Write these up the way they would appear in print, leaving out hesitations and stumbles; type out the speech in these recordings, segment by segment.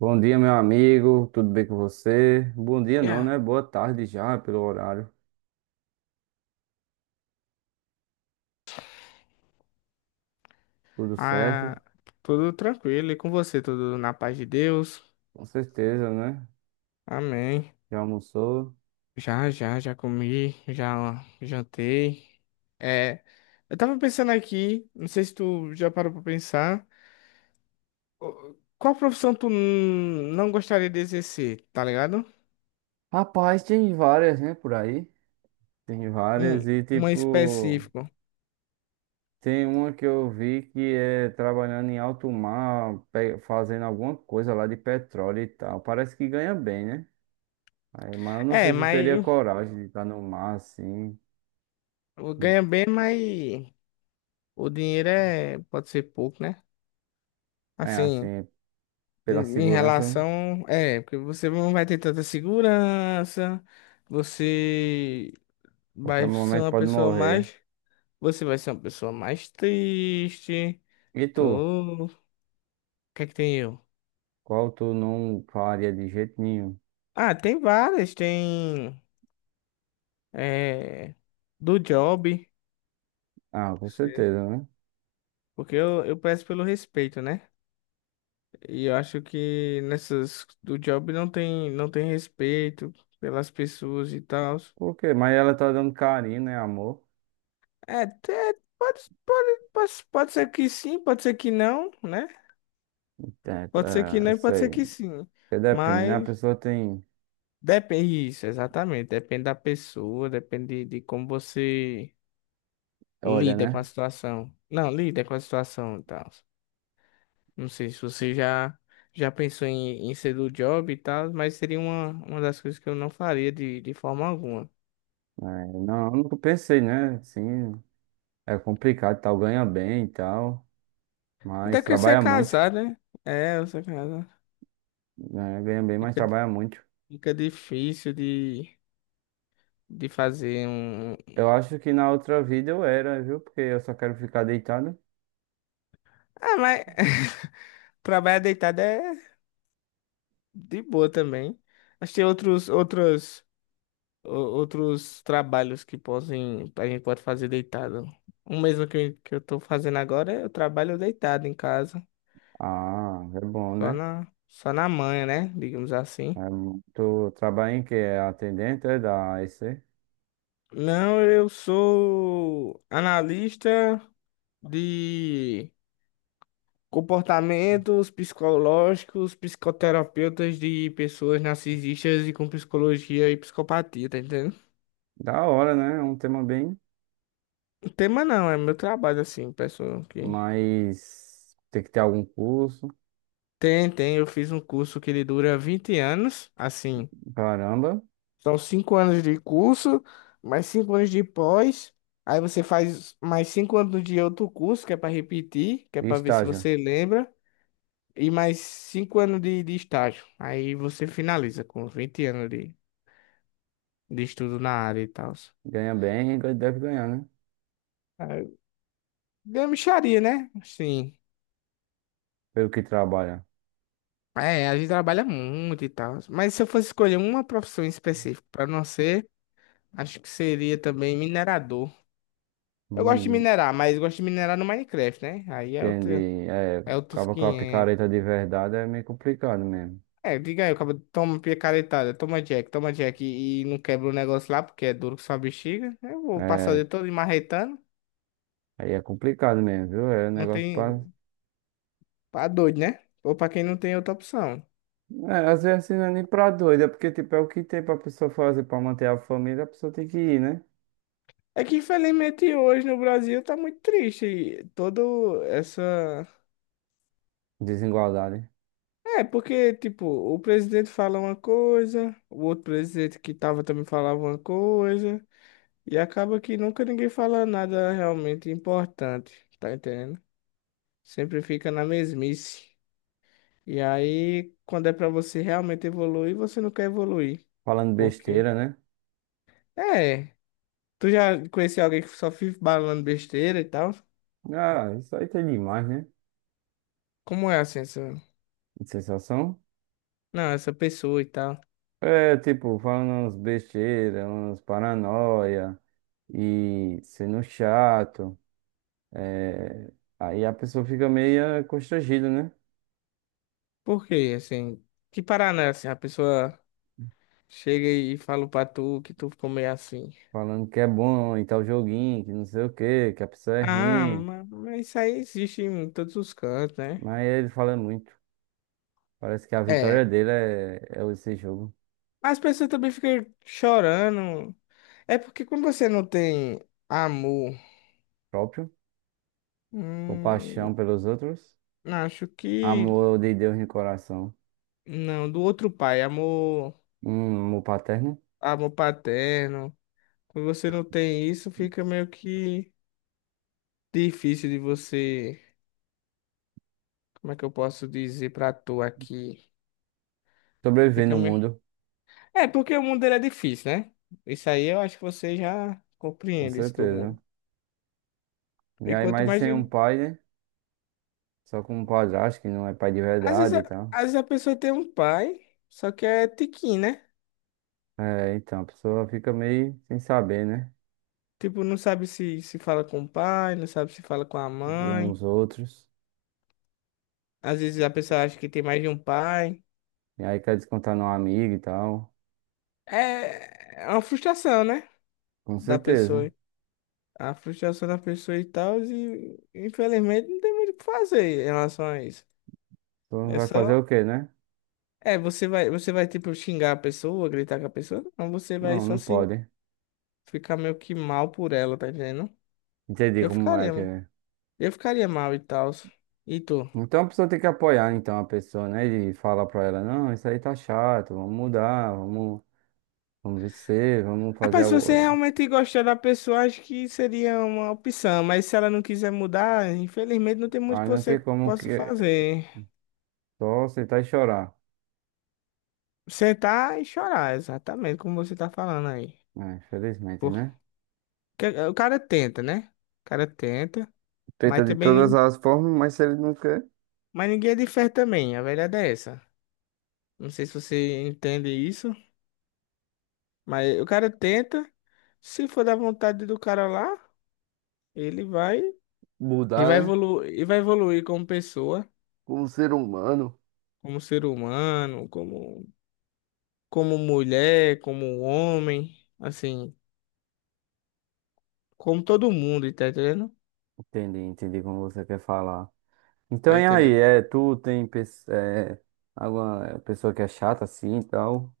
Bom dia, meu amigo. Tudo bem com você? Bom dia, não, Yeah. né? Boa tarde já, pelo horário. Tudo certo? Ah, tudo tranquilo e com você, tudo na paz de Deus. Com certeza, né? Amém. Já almoçou? Já, comi, já jantei. É, eu tava pensando aqui, não sei se tu já parou pra pensar, qual profissão tu não gostaria de exercer, tá ligado? Rapaz, tem várias, né, por aí. Tem várias Um, e, uma tipo, específica. tem uma que eu vi que é trabalhando em alto mar, fazendo alguma coisa lá de petróleo e tal. Parece que ganha bem, né? Aí, mas eu não sei É, se eu teria mas coragem de estar no mar assim. ganha bem, mas o dinheiro é, pode ser pouco, né? É, Assim. assim, pela Em segurança, né? relação. É, porque você não vai ter tanta segurança, você Qualquer vai ser momento uma pode pessoa morrer. mais. Você vai ser uma pessoa mais triste. E tu? Tô... O que é que tem eu? Qual tu não faria de jeito nenhum? Ah, tem várias, tem. É, do job. Ah, com Sim. certeza, né? Porque eu peço pelo respeito, né? E eu acho que nessas do job não tem respeito pelas pessoas e tal. Por quê? Mas ela tá dando carinho, né? Amor. É, é, pode, pode ser que sim, pode ser que não, né? É, Pode ser que é, eu não e pode ser sei. que sim. Porque depende, né? A Mas pessoa tem. depende isso, exatamente. Depende da pessoa, depende de como você Olha, lida com a né? situação. Não, lida com a situação e tal. Não sei se você já pensou em ser do job e tal, mas seria uma das coisas que eu não faria de forma alguma. É, não, eu nunca pensei, né? Sim, é complicado, e tal. Ganha bem e tal. Até Mas que você é trabalha muito. casado, né? É, você é casado. Né? Ganha bem, mas Fica, di- trabalha muito. fica difícil de fazer um, Eu acho que na outra vida eu era, viu? Porque eu só quero ficar deitado. Ah, mas trabalhar deitado é de boa também. Mas tem outros trabalhos que podem, a gente pode fazer deitado. O mesmo que, que eu tô fazendo agora, eu trabalho deitado em casa, Ah, é bom, só né? na, só na manhã, né? Digamos assim. É, tu trabalha em que? É atendente, é da AEC? Não, eu sou analista de comportamentos psicológicos, psicoterapeutas de pessoas narcisistas e com psicologia e psicopatia, tá entendendo? Da hora, né? É um tema bem, Tema não, é meu trabalho, assim, pessoal que... mas tem que ter algum curso, Tem, tem, eu fiz um curso que ele dura 20 anos, assim, caramba. são 5 anos de curso, mais 5 anos de pós, aí você faz mais 5 anos de outro curso, que é para repetir, que é E para ver se estágio. você lembra, e mais 5 anos de estágio, aí você finaliza com 20 anos de estudo na área e tal. Ganha bem e deve ganhar, né? Aí, Gamicharia, né? Sim. Pelo que trabalha. É, a gente trabalha muito e tal. Mas se eu fosse escolher uma profissão específica para não ser, acho que seria também minerador. Eu gosto de Hum, minerar, mas gosto de minerar no Minecraft, né? Aí é outro, entendi. É, é outros acaba com a 500. picareta de verdade é meio complicado mesmo. É, diga aí, eu acabo toma picaretada, toma Jack e não quebra o negócio lá porque é duro que só uma bexiga. Eu vou passar o É, dia todo marretando. aí é complicado mesmo, viu? É um Não negócio pra. tem. Pra doido, né? Ou pra quem não tem outra opção. É, às vezes assim, não é nem pra doido, é porque tipo, é o que tem pra pessoa fazer pra manter a família, a pessoa tem que ir, né? É que infelizmente hoje no Brasil tá muito triste. E todo essa. Desigualdade. É, porque, tipo, o presidente fala uma coisa, o outro presidente que tava também falava uma coisa. E acaba que nunca ninguém fala nada realmente importante, tá entendendo? Sempre fica na mesmice. E aí, quando é pra você realmente evoluir, você não quer evoluir. Falando Por quê? besteira, né? É. Tu já conheceu alguém que só fica balando besteira e tal? Ah, isso aí tem demais, né? Como é assim, essa... Sensação. Não, essa pessoa e tal. É, tipo, falando umas besteiras, umas paranoia e sendo chato. É, aí a pessoa fica meio constrangida, né? Por quê, assim? Que parada é assim? A pessoa chega e fala pra tu que tu ficou meio assim. Falando que é bom e tal joguinho, que não sei o quê, que a pessoa é ruim. Mas isso aí existe em todos os cantos, né? Mas ele fala muito. Parece que a É. vitória dele é, é esse jogo As pessoas também ficam chorando. É porque quando você não tem amor, próprio. hum, Compaixão pelos outros. acho que Amor de Deus no coração. não, do outro pai, amor, Um amor paterno. amor paterno. Quando você não tem isso, fica meio que difícil de você, como é que eu posso dizer pra tu aqui? Sobreviver Fica no meio... mundo, É porque o mundo ele é difícil, né? Isso aí eu acho que você já com compreende isso do certeza. mundo. E E aí, quanto mais mais de... sem um pai, né? Só como padrasto, que não é pai de verdade e tal. às vezes a pessoa tem um pai, só que é tiquinho, né? É, então, a pessoa fica meio sem saber, né? Tipo, não sabe se fala com o pai, não sabe se fala com a Como os mãe. outros. Às vezes a pessoa acha que tem mais de um pai. E aí quer descontar no amigo e tal. É, é uma frustração, né? Com Da certeza. A pessoa. A frustração da pessoa e tal. E infelizmente não tem muito o que fazer em relação a isso. pessoa É vai fazer só. o quê, né? É, você vai, tipo, xingar a pessoa, gritar com a pessoa. Não, você vai Não, só não se pode. ficar meio que mal por ela, tá entendendo? Entendi Eu como é ficaria, que mano. é. Eu ficaria mal e tal. E tu? Então a pessoa tem que apoiar então a pessoa, né? E falar pra ela, não, isso aí tá chato, vamos mudar, vamos, vamos vencer, vamos fazer Rapaz, se você algo. realmente gostar da pessoa, acho que seria uma opção, mas se ela não quiser mudar, infelizmente não tem muito Aí que não você tem como que possa fazer. só aceitar e chorar. Sentar e chorar, exatamente como você tá falando aí. É, infelizmente, Porque né? o cara tenta, né? O cara tenta, mas Tenta de também, todas nin- as formas, mas se ele não quer. mas ninguém é de fé também, a verdade é essa. Não sei se você entende isso, mas o cara tenta, se for da vontade do cara lá, ele vai Mudar, né? E vai evoluir como pessoa, Como ser humano. como ser humano, como mulher, como homem, assim, como todo mundo, tá entendendo? Entendi, entendi como você quer falar. Tá Então, e aí, entendendo? é, é, alguma pessoa que é chata assim e tal?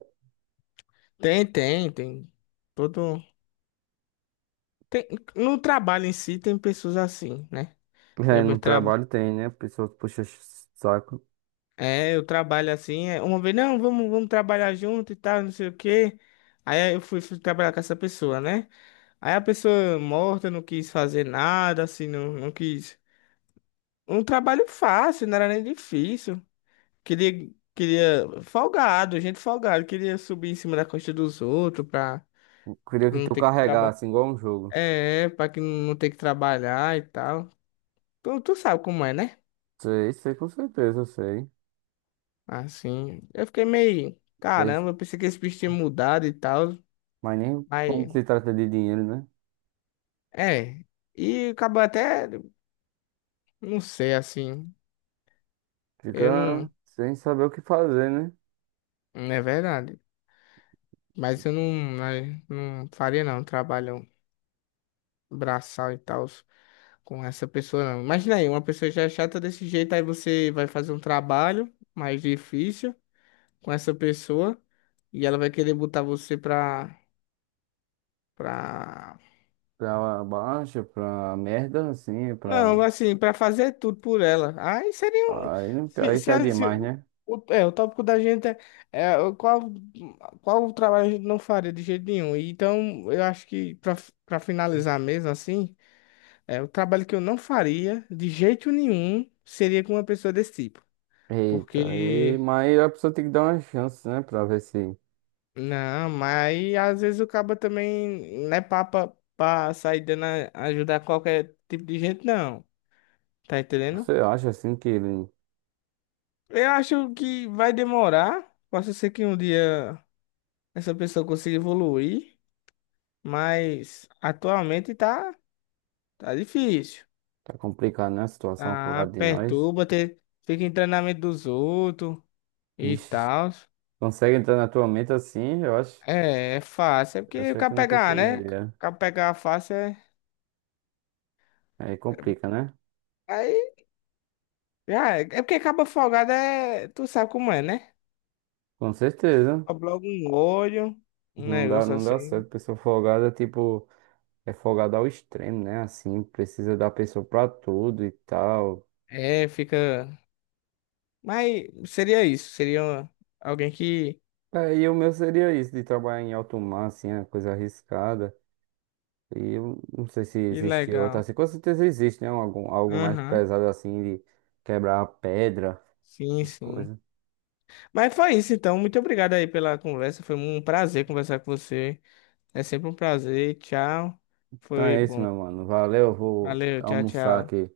Tem. Todo. Tem, no trabalho em si tem pessoas assim, né? É, Eu me no tra... trabalho tem, né? Pessoa que puxa saco. Eu trabalho assim. É, Uma vez, não, vamos trabalhar junto e tal, não sei o quê. Aí eu fui, fui trabalhar com essa pessoa, né? Aí a pessoa morta não quis fazer nada, assim, não, não quis. Um trabalho fácil, não era nem difícil. Queria, folgado, gente folgado, queria subir em cima da costa dos outros pra Eu queria que não tu ter que trabalhar. carregasse igual um jogo. É, pra que não ter que trabalhar e tal. Tu sabe como é, né? Sei, sei, com certeza, eu sei. Assim, eu fiquei meio, Mas caramba, eu pensei que esse bicho tinha mudado e tal, mas nem mas, como se trata de dinheiro, né? é. E acabou até, não sei, assim, eu Fica não, sem saber o que fazer, né? não é verdade. Mas eu não, não faria não, um trabalho braçal e tal com essa pessoa, não. Imagina aí, uma pessoa já é chata desse jeito, aí você vai fazer um trabalho mais difícil com essa pessoa e ela vai querer botar você pra... Pra baixa, pra merda, assim, pra. Não, assim, pra fazer tudo por ela. Aí seria um... Aí, Se, aí se, a- pede se- mais, né? o, é, o tópico da gente é, é o qual, qual o trabalho a gente não faria de jeito nenhum. Então, eu acho que pra, pra finalizar mesmo, assim... É, o trabalho que eu não faria de jeito nenhum seria com uma pessoa desse tipo. Eita, aí, Porque, mas a pessoa tem que dar uma chance, né? Pra ver se não, mas às vezes o cabo também não é papa pra sair ajudar qualquer tipo de gente, não. Tá entendendo? você acha assim que ele Eu acho que vai demorar. Posso ser que um dia essa pessoa consiga evoluir, mas atualmente tá, tá difícil. tá complicado, né? A situação pro Ah, lado de nós. perturba, fica em treinamento dos outros e Ixi, tal. consegue entrar na tua mente assim? Eu acho, É, é fácil. É porque o achei que cara não pegar, né? O conseguiria. cara pegar fácil é. Aí complica, né? Aí, já é. É porque cabo folgado é. Tu sabe como é, né? Com certeza. Dobra logo um olho, um Não dá, negócio não dá assim. certo. Pessoa folgada, tipo, é folgada ao extremo, né? Assim, precisa da pessoa pra tudo e tal. É, fica. Mas seria isso. Seria alguém que. Aí o meu seria isso, de trabalhar em alto mar, assim, é coisa arriscada. E eu não sei se Que existe outra legal. assim. Com certeza existe, né? Algum, algo mais Aham. pesado assim de quebrar pedra, Sim, essas sim. coisas. Mas foi isso, então. Muito obrigado aí pela conversa. Foi um prazer conversar com você. É sempre um prazer. Tchau. Então Foi é isso, bom. meu mano. Valeu, eu vou Valeu, tchau, almoçar tchau. aqui.